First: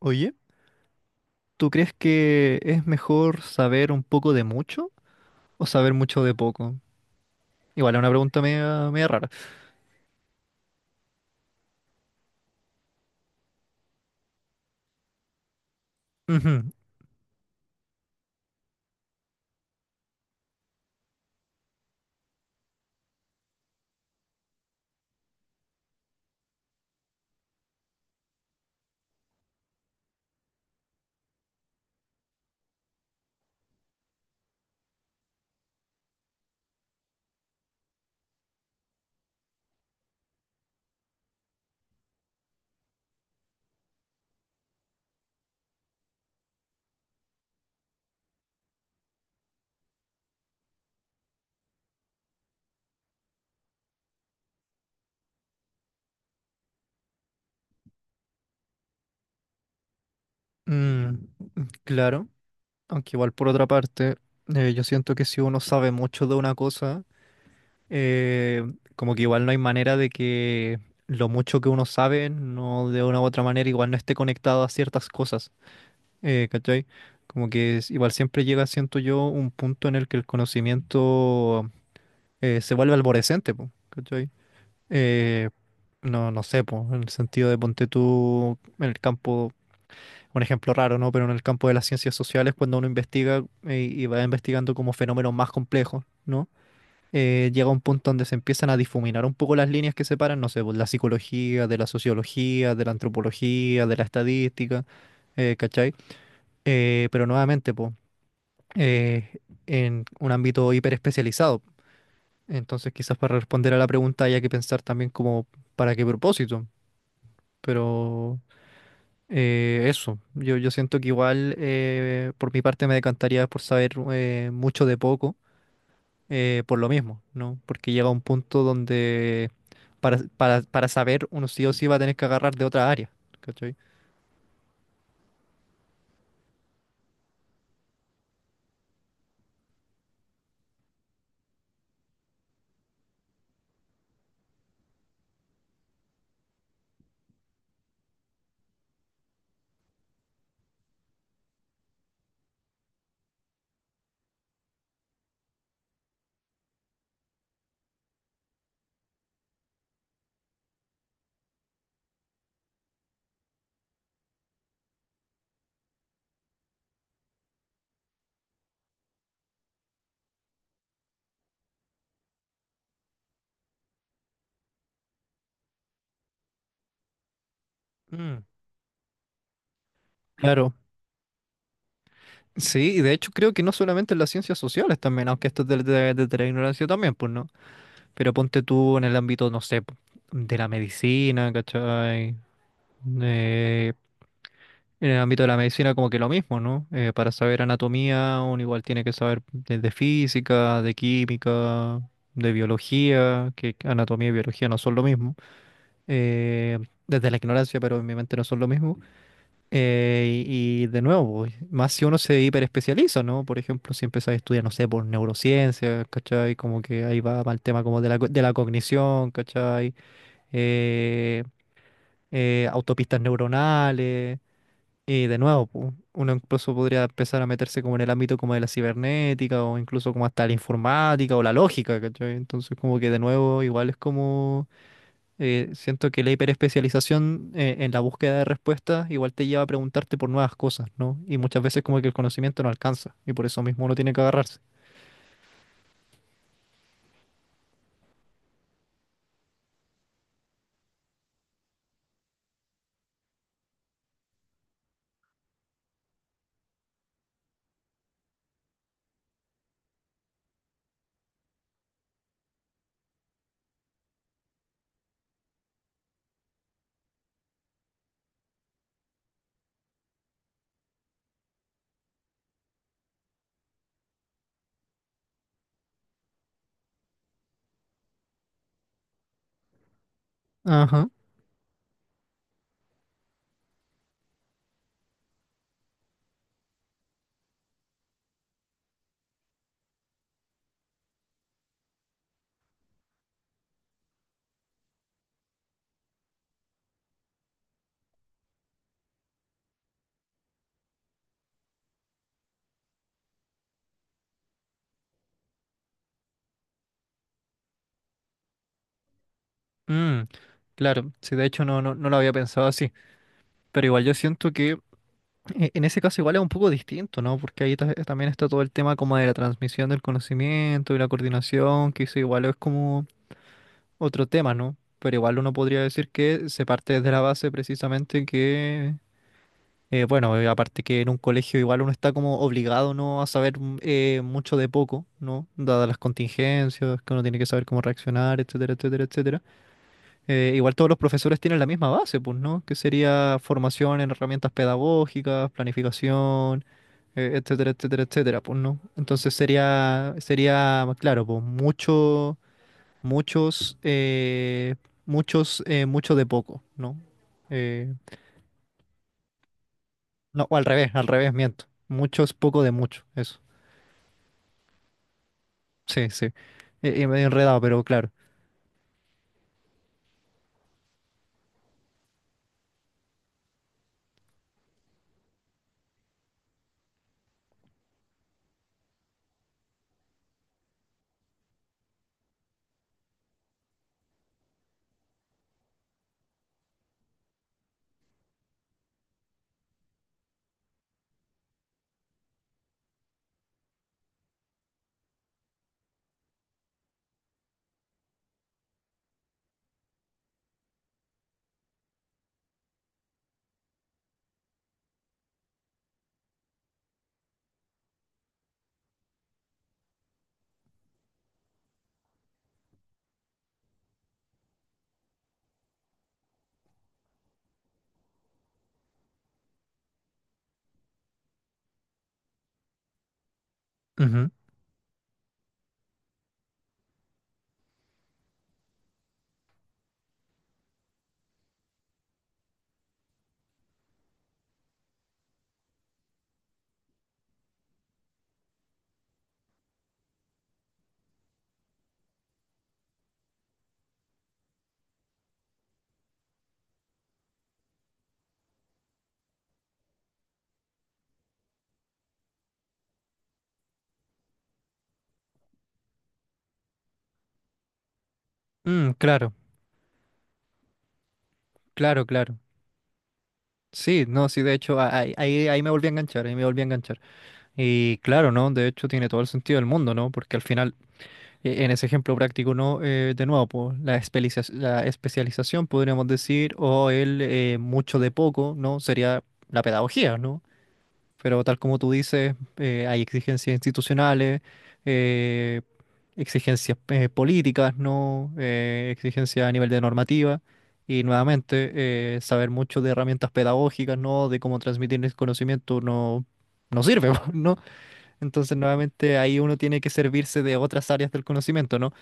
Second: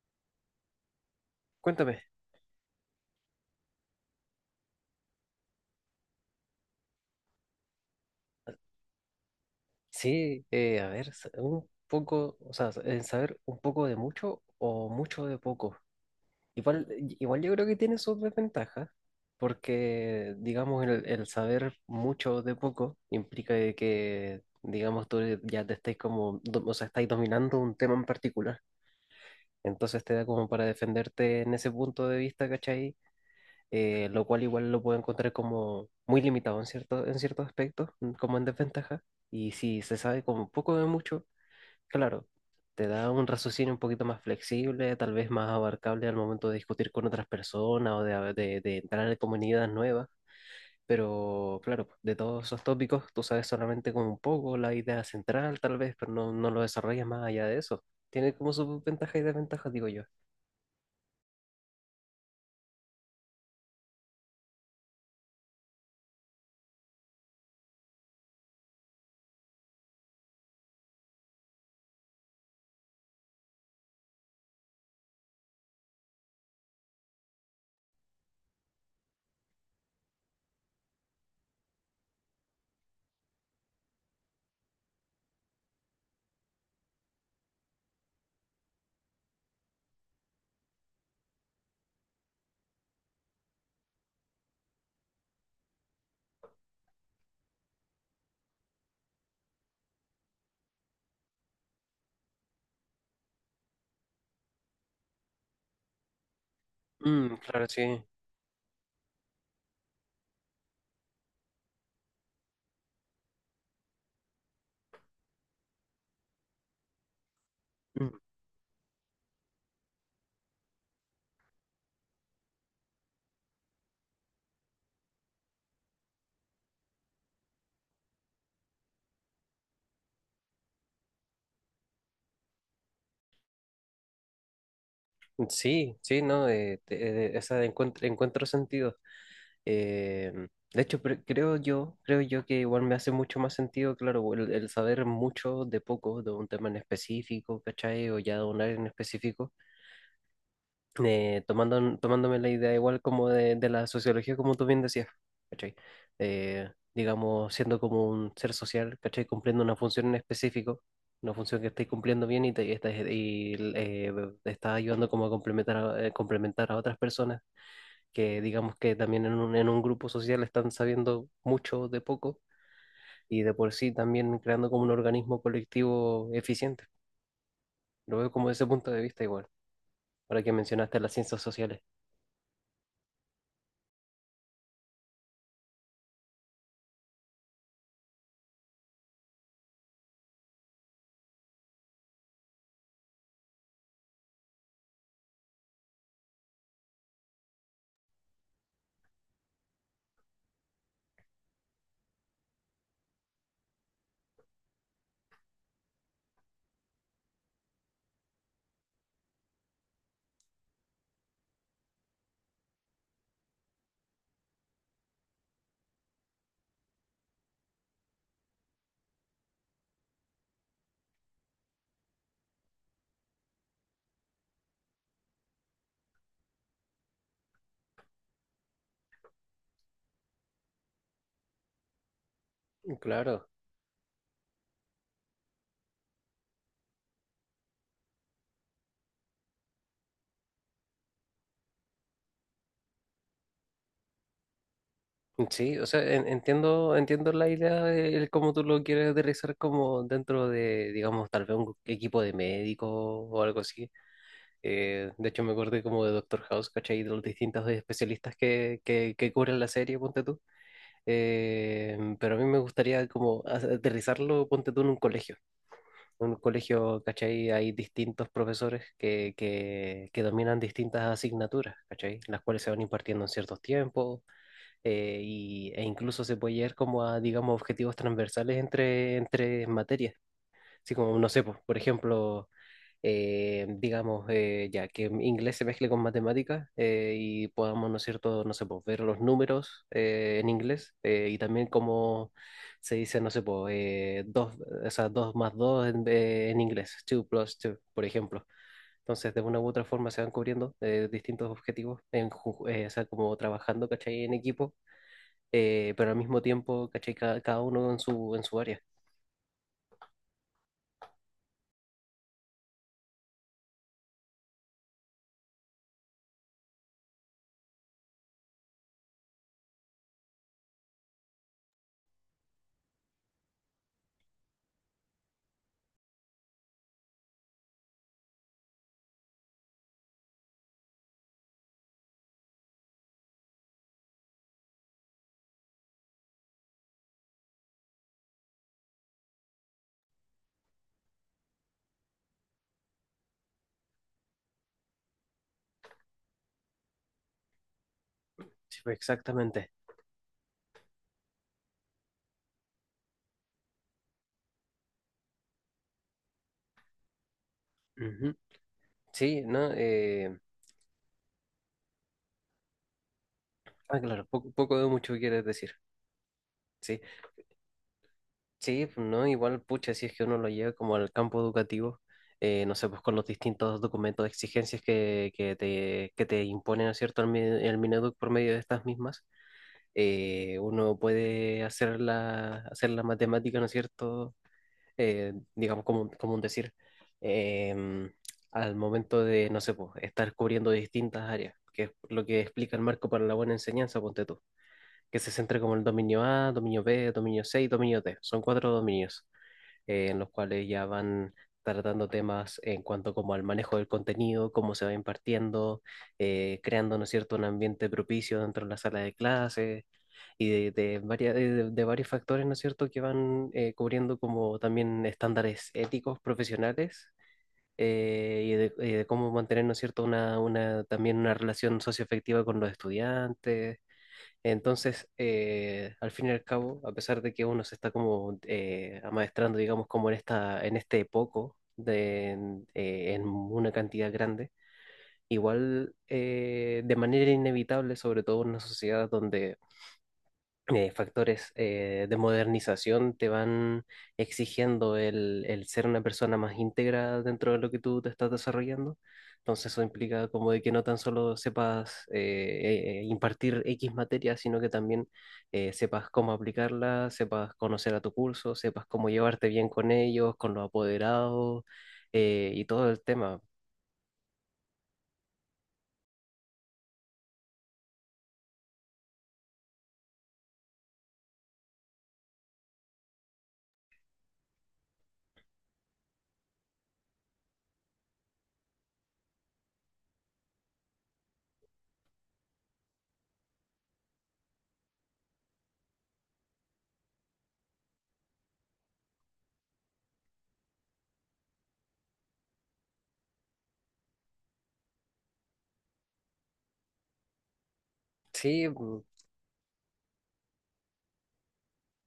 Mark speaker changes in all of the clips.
Speaker 1: Oye, ¿tú crees
Speaker 2: Cuéntame.
Speaker 1: que es mejor saber un poco de mucho o saber mucho de poco? Igual es una pregunta media rara.
Speaker 2: Sí, a ver, un poco, o sea, en saber un poco de mucho o mucho de poco.
Speaker 1: Ujú.
Speaker 2: Igual, igual yo creo que tiene sus desventajas, porque, digamos, el saber mucho de poco implica de que, digamos, tú ya te estáis como, o sea, estáis dominando un tema en particular. Entonces te da como para defenderte en ese punto de vista, ¿cachai? Lo cual igual lo puedo encontrar como muy limitado en cierto, en ciertos aspectos, como en desventaja. Y si se sabe como poco de mucho, claro, te da un raciocinio un poquito más flexible, tal vez más abarcable al momento de discutir con otras personas o de entrar en comunidades nuevas. Pero claro, de todos esos tópicos tú sabes solamente como un poco la idea central, tal vez, pero no, no lo desarrollas más allá de eso. Tiene como sus ventajas y desventajas, digo yo.
Speaker 1: mm, claro, aunque igual por otra parte, yo siento que si uno sabe mucho de una cosa, eh, como que igual no hay manera de que lo mucho que uno sabe, no de una u otra manera, igual no esté conectado a ciertas cosas, ¿cachai? Como que igual siempre llega, siento yo, un punto en el que el conocimiento se vuelve alborescente, po, ¿cachai? Eh, no sé, po, en el sentido de ponte tú en el campo, un ejemplo raro, ¿no? Pero en el campo de las ciencias sociales, cuando uno investiga y va investigando como fenómenos más complejos, ¿no? Llega un punto donde se empiezan a difuminar un poco las líneas que separan, no sé, pues, la psicología, de la sociología, de la antropología, de la estadística, ¿cachai? Pero
Speaker 2: Mm, claro,
Speaker 1: nuevamente,
Speaker 2: sí.
Speaker 1: pues, en un ámbito hiperespecializado. Entonces, quizás para responder a la pregunta haya que pensar también como para qué propósito. Pero eso, yo siento que igual por mi parte me decantaría por saber mucho de poco, por lo mismo, ¿no? Porque llega un punto donde para saber uno sí o sí va a tener que agarrar de otra área, ¿cachai?
Speaker 2: Sí, sí, no, esa de encuentro sentido. Eh, de hecho, creo yo que igual me hace mucho más sentido, claro, el saber mucho de poco, de un tema en específico, ¿cachai? O ya de un área en específico, tomándome la idea igual como de la sociología, como tú bien decías, ¿cachai? Digamos, siendo como un ser social, ¿cachai? Cumpliendo una función en específico, una función que estáis cumpliendo bien y te está ayudando como a complementar a otras personas que digamos que también en un grupo social están sabiendo mucho de poco y de por sí también creando como un organismo colectivo eficiente. Lo veo
Speaker 1: Mm.
Speaker 2: como desde ese punto de vista igual, ahora que
Speaker 1: Claro,
Speaker 2: mencionaste las ciencias sociales.
Speaker 1: sí, y de hecho creo que no solamente en las ciencias sociales también, aunque esto es de la ignorancia también, pues no, pero ponte tú en el ámbito, no sé, po, de la medicina, ¿cachai? Eh, En el ámbito de la medicina como que lo mismo, ¿no? Para saber anatomía, uno igual tiene que saber de física, de química, de biología, que anatomía y biología no son lo mismo. Eh, desde la ignorancia, pero obviamente no son lo mismo. Y de nuevo, pues, más si uno se hiperespecializa, ¿no? Por ejemplo, si empiezas a estudiar, no sé, por neurociencia, ¿cachai? Como que ahí va el tema como de la, de la cognición, ¿cachai? Eh, autopistas neuronales, y de nuevo, pu, uno incluso podría empezar a meterse como en el ámbito como de la cibernética o incluso como hasta la informática o la lógica, ¿cachai? Entonces como que de
Speaker 2: Claro.
Speaker 1: nuevo igual es como, siento que la hiperespecialización en la búsqueda de respuestas igual te lleva a preguntarte por nuevas cosas, ¿no? Y muchas veces como que el conocimiento no alcanza y por eso mismo uno tiene que agarrarse.
Speaker 2: Sí, o sea, entiendo la idea de el cómo tú lo quieres aterrizar como dentro de, digamos, tal vez un equipo de médicos o algo así. De hecho, me acordé como de Doctor House, ¿cachai? De los distintos especialistas que cubren la serie, ponte tú. Pero a mí me gustaría como aterrizarlo, ponte tú en un colegio. En un colegio, ¿cachai? Hay distintos profesores que dominan distintas asignaturas, ¿cachai? Las cuales se van impartiendo en ciertos tiempos, e incluso se puede llegar como a, digamos, objetivos transversales entre materias. Así
Speaker 1: Ajá.
Speaker 2: como, no sé, pues, por ejemplo, digamos, ya que inglés se mezcle con matemáticas, y podamos, ¿no es cierto?, no sé, pues, ver los números, en inglés, y también cómo se dice, no sé, pues, dos, o sea, dos más dos en inglés, two plus two, por ejemplo. Entonces, de una u otra forma se van cubriendo, distintos objetivos, o sea, como trabajando, ¿cachai?, en equipo, pero al mismo tiempo, ¿cachai? Cada uno en su área.
Speaker 1: Mm, claro, sí, de hecho no lo había pensado así, pero igual yo siento que en ese caso igual es un poco distinto, ¿no? Porque ahí también está todo el tema como de la transmisión del conocimiento y la coordinación, que eso igual es como otro tema, ¿no? Pero igual uno podría decir que se parte desde la base precisamente que, bueno, aparte que en un colegio igual uno está como obligado, ¿no? A saber mucho de poco, ¿no? Dadas las contingencias, que uno tiene que saber cómo reaccionar, etcétera, etcétera, etcétera. Igual todos los profesores tienen la misma base, pues, ¿no? Que sería formación en herramientas pedagógicas, planificación, etcétera, etcétera, etcétera, pues,
Speaker 2: Sí,
Speaker 1: ¿no?
Speaker 2: pues,
Speaker 1: Entonces
Speaker 2: exactamente.
Speaker 1: sería, claro, pues, mucho, muchos, muchos, mucho de poco, ¿no? Eh,
Speaker 2: Ujú. Sí, ¿no? Eh,
Speaker 1: no, o al revés, miento. Muchos, poco de mucho, eso.
Speaker 2: ah, claro, poco, poco de mucho quieres decir.
Speaker 1: Sí, sí.
Speaker 2: Sí,
Speaker 1: Medio enredado, pero claro.
Speaker 2: sí, pues, ¿no? Igual, pucha, si es que uno lo lleva como al campo educativo, no sé, pues con los distintos documentos de exigencias que te imponen, ¿no es cierto?, el Mineduc por medio de estas mismas, uno puede hacer la matemática, ¿no es cierto?, digamos, como un decir, eh, al momento de, no sé, pues, estar cubriendo distintas áreas, que es lo que explica el marco para la buena enseñanza, ponte tú, que se centra como el dominio A, dominio B, dominio C y dominio D. Son cuatro dominios, en los cuales ya van tratando temas en cuanto como al manejo del contenido, cómo se va impartiendo, creando, ¿no es cierto?, un ambiente propicio dentro de la sala de clases y de varios factores, ¿no es cierto?, que van, cubriendo como también estándares éticos, profesionales, y de cómo mantener, ¿no es cierto?, también una relación socioafectiva con los estudiantes.
Speaker 1: Ujú.
Speaker 2: Entonces, al fin y al cabo, a pesar de que uno se está como, amaestrando, digamos, como en esta, en este poco, de, en una cantidad grande, igual, de manera inevitable, sobre todo en una sociedad donde, factores, de modernización te van exigiendo el ser una persona más íntegra dentro de lo que tú te estás desarrollando. Entonces eso implica como de que no tan solo sepas, impartir X materia, sino que también, sepas cómo aplicarla, sepas conocer a tu curso, sepas
Speaker 1: Mm,
Speaker 2: cómo
Speaker 1: claro,
Speaker 2: llevarte bien con ellos, con los apoderados,
Speaker 1: claro, claro.
Speaker 2: y todo el tema.
Speaker 1: Sí, no, sí, de hecho, ahí me volví a enganchar, ahí me volví a enganchar. Y claro, ¿no? De hecho, tiene todo el sentido del mundo, ¿no? Porque al final, en ese ejemplo práctico, ¿no? De nuevo, pues, la la especialización, podríamos decir, o el mucho de poco, ¿no? Sería la pedagogía, ¿no? Pero tal como tú dices, hay exigencias institucionales, eh, exigencias políticas, ¿no? Exigencias a nivel de normativa. Y nuevamente, saber mucho de herramientas pedagógicas, ¿no? De cómo transmitir el conocimiento no sirve, ¿no? Entonces,
Speaker 2: Sí. Mm,
Speaker 1: nuevamente, ahí uno tiene que servirse de otras áreas del conocimiento, ¿no?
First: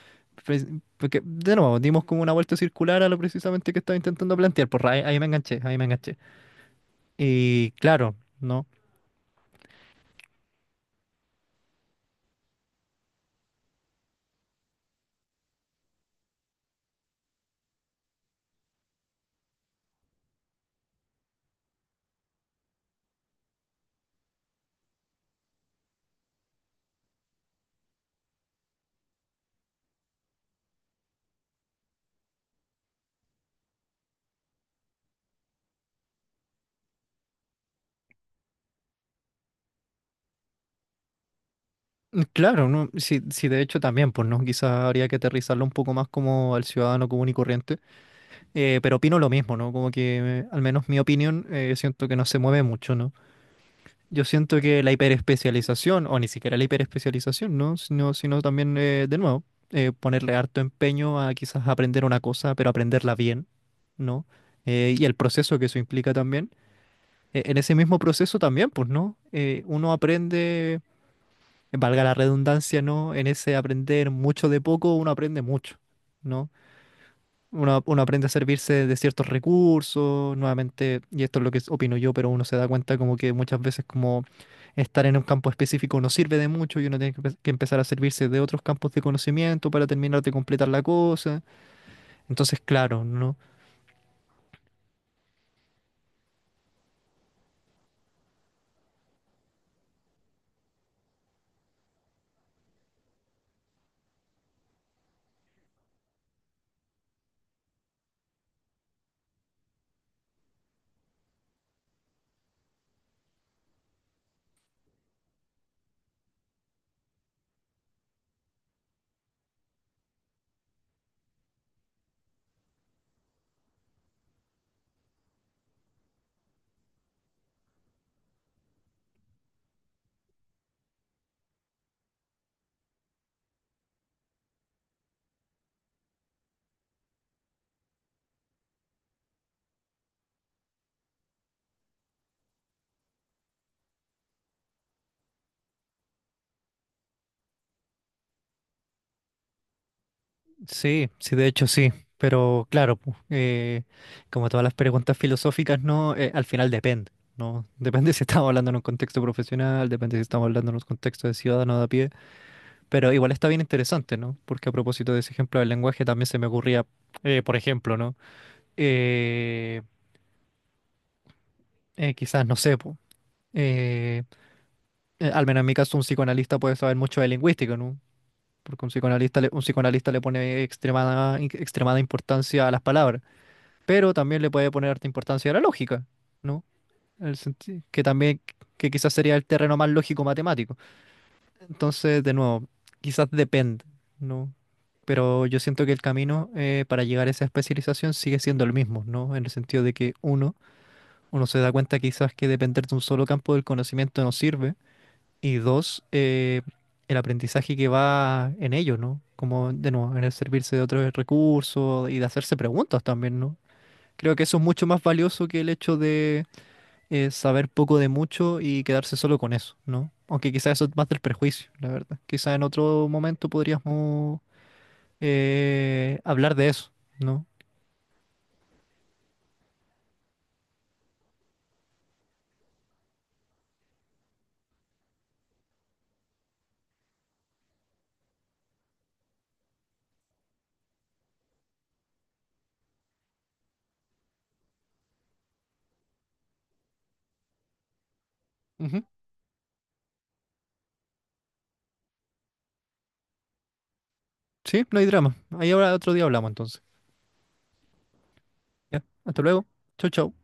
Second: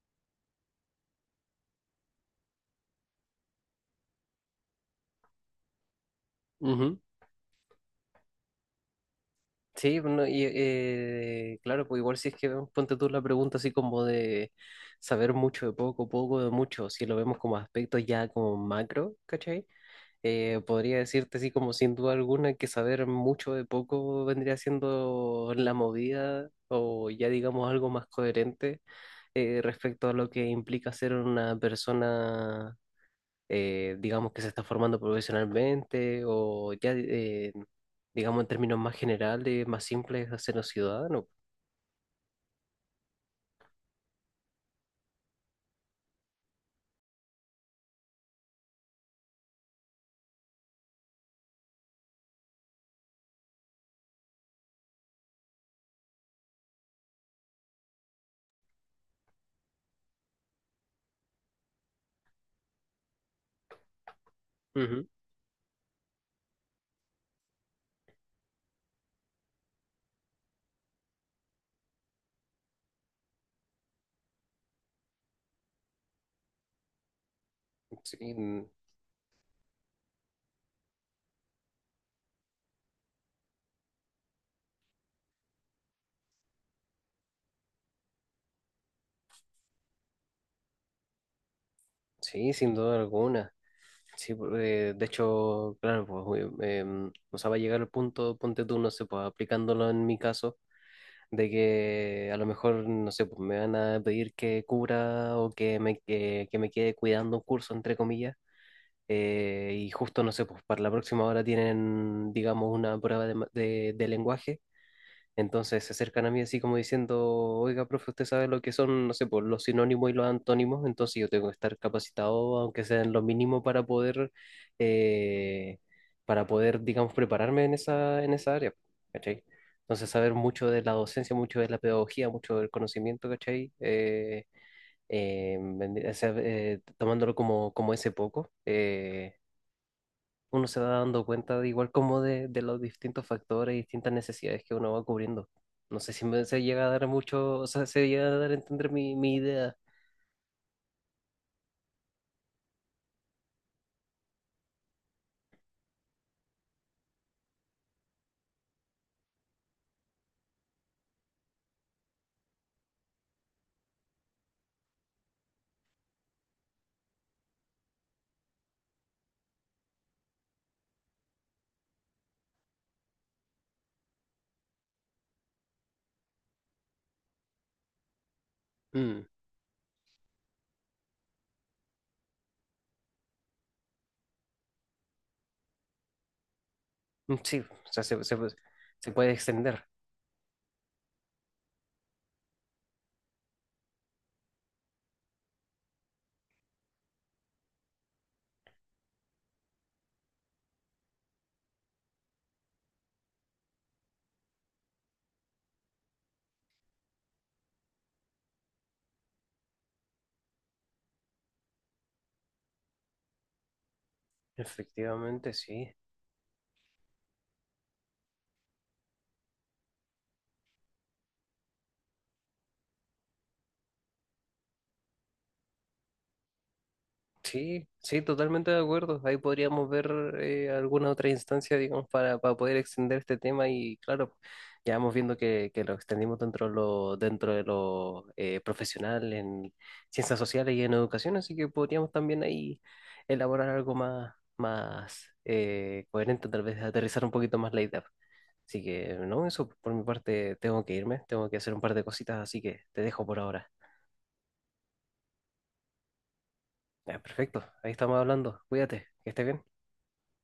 Speaker 1: Pues, porque, de nuevo, dimos como una vuelta circular a lo precisamente que estaba intentando plantear. Por ahí, ahí me enganché, ahí me enganché.
Speaker 2: ujú.
Speaker 1: Y claro, ¿no?
Speaker 2: Sí, bueno, y, claro, pues igual si es que vemos, ponte tú la pregunta así como de saber mucho de poco, poco de mucho, si lo vemos como aspectos ya como macro, ¿cachai? Podría decirte así como sin duda alguna que saber mucho de poco vendría siendo la movida o ya digamos algo más coherente, respecto a lo que implica ser una persona, digamos que se está formando profesionalmente o ya, digamos en términos más generales, más simples, hacernos ciudadanos.
Speaker 1: Mm. Claro, ¿no? Sí, sí, de hecho también, pues, ¿no? Quizás habría que aterrizarlo un poco más como al ciudadano común y corriente. Pero opino lo mismo, ¿no? Como que, al menos mi opinión, siento que no se mueve mucho, ¿no? Yo siento que la hiperespecialización, o ni siquiera la hiperespecialización, ¿no? Sino también, de nuevo, ponerle harto empeño a quizás aprender una cosa, pero aprenderla bien, ¿no? Y
Speaker 2: Ujú.
Speaker 1: el proceso que eso implica también. En ese mismo proceso también, pues, ¿no? Uno aprende, valga la redundancia, ¿no? En ese aprender mucho de poco, uno aprende mucho, ¿no? Uno aprende a
Speaker 2: Sí, mm,
Speaker 1: servirse de ciertos recursos, nuevamente, y esto es lo que opino yo, pero uno se da cuenta como que muchas veces como estar en un campo específico no sirve de mucho y uno tiene que empezar a servirse de otros campos de conocimiento para terminar de completar la cosa.
Speaker 2: sí,
Speaker 1: Entonces,
Speaker 2: sin duda
Speaker 1: claro, ¿no?
Speaker 2: alguna. Sí, de hecho, claro, pues, o sea, va a llegar el punto, ponte tú, no sé, pues aplicándolo en mi caso, de que a lo mejor, no sé, pues me van a pedir que cubra o que me quede cuidando un curso, entre comillas. Y justo, no sé, pues para la próxima hora tienen, digamos, una prueba de lenguaje. Entonces se acercan a mí así como diciendo, oiga, profe, usted sabe lo que son, no sé, pues los sinónimos y los antónimos, entonces yo tengo que estar capacitado, aunque sea en lo mínimo, eh, para poder, digamos, prepararme en esa área, ¿cachai? Entonces saber mucho de la docencia, mucho de la pedagogía, mucho del conocimiento, ¿cachai? O sea, tomándolo como ese poco. Uno se va dando cuenta de igual como de los distintos factores y distintas necesidades que uno va cubriendo. No sé si se llega a dar mucho, o sea, se llega a dar a entender mi idea.
Speaker 1: Sí, sí, de hecho sí, pero claro, pu, como todas las preguntas filosóficas, ¿no? Al final depende, ¿no? Depende si estamos hablando en un contexto profesional, depende si estamos hablando en un contexto de ciudadano de a pie. Pero igual está bien interesante, ¿no? Porque a propósito de ese ejemplo del lenguaje también se me ocurría, por ejemplo, ¿no? Eh, quizás, no sé, po, eh, al menos en mi caso un psicoanalista puede saber mucho de lingüística, ¿no? Porque
Speaker 2: Mm,
Speaker 1: un psicoanalista le pone extremada, extremada importancia a las palabras, pero también le puede poner harta importancia a la lógica, ¿no?
Speaker 2: mm, sí, o sea,
Speaker 1: Que también, que
Speaker 2: se
Speaker 1: quizás
Speaker 2: puede
Speaker 1: sería el terreno
Speaker 2: extender.
Speaker 1: más lógico matemático. Entonces, de nuevo, quizás depende, ¿no? Pero yo siento que el camino para llegar a esa especialización sigue siendo el mismo, ¿no? En el sentido de que uno se da cuenta quizás que depender de un solo campo del conocimiento no sirve. Y dos, el aprendizaje que va en ello, ¿no? Como, de nuevo, en el servirse de otros recursos y de hacerse preguntas también, ¿no? Creo que eso es mucho más valioso
Speaker 2: Efectivamente,
Speaker 1: que el
Speaker 2: sí.
Speaker 1: hecho de es saber poco de mucho y quedarse solo con eso, ¿no? Aunque quizás eso es más del prejuicio, la verdad. Quizás en otro momento podríamos hablar de eso, ¿no?
Speaker 2: Sí, sí, totalmente de acuerdo. Ahí podríamos ver, alguna otra instancia, digamos, para poder extender este tema y claro, ya vamos viendo que lo extendimos dentro de lo, profesional en ciencias sociales y en educación, así que podríamos también ahí elaborar algo más, coherente, tal vez aterrizar un poquito más la idea. Así
Speaker 1: Ujú.
Speaker 2: que no, eso por mi parte tengo que irme, tengo que hacer un par de cositas, así que te dejo por ahora.
Speaker 1: Sí, no hay drama. Ahí ahora otro día hablamos entonces.
Speaker 2: Ya, perfecto, ahí estamos hablando.
Speaker 1: Ya,
Speaker 2: Cuídate, que
Speaker 1: hasta
Speaker 2: estés bien.
Speaker 1: luego. Chau, chau.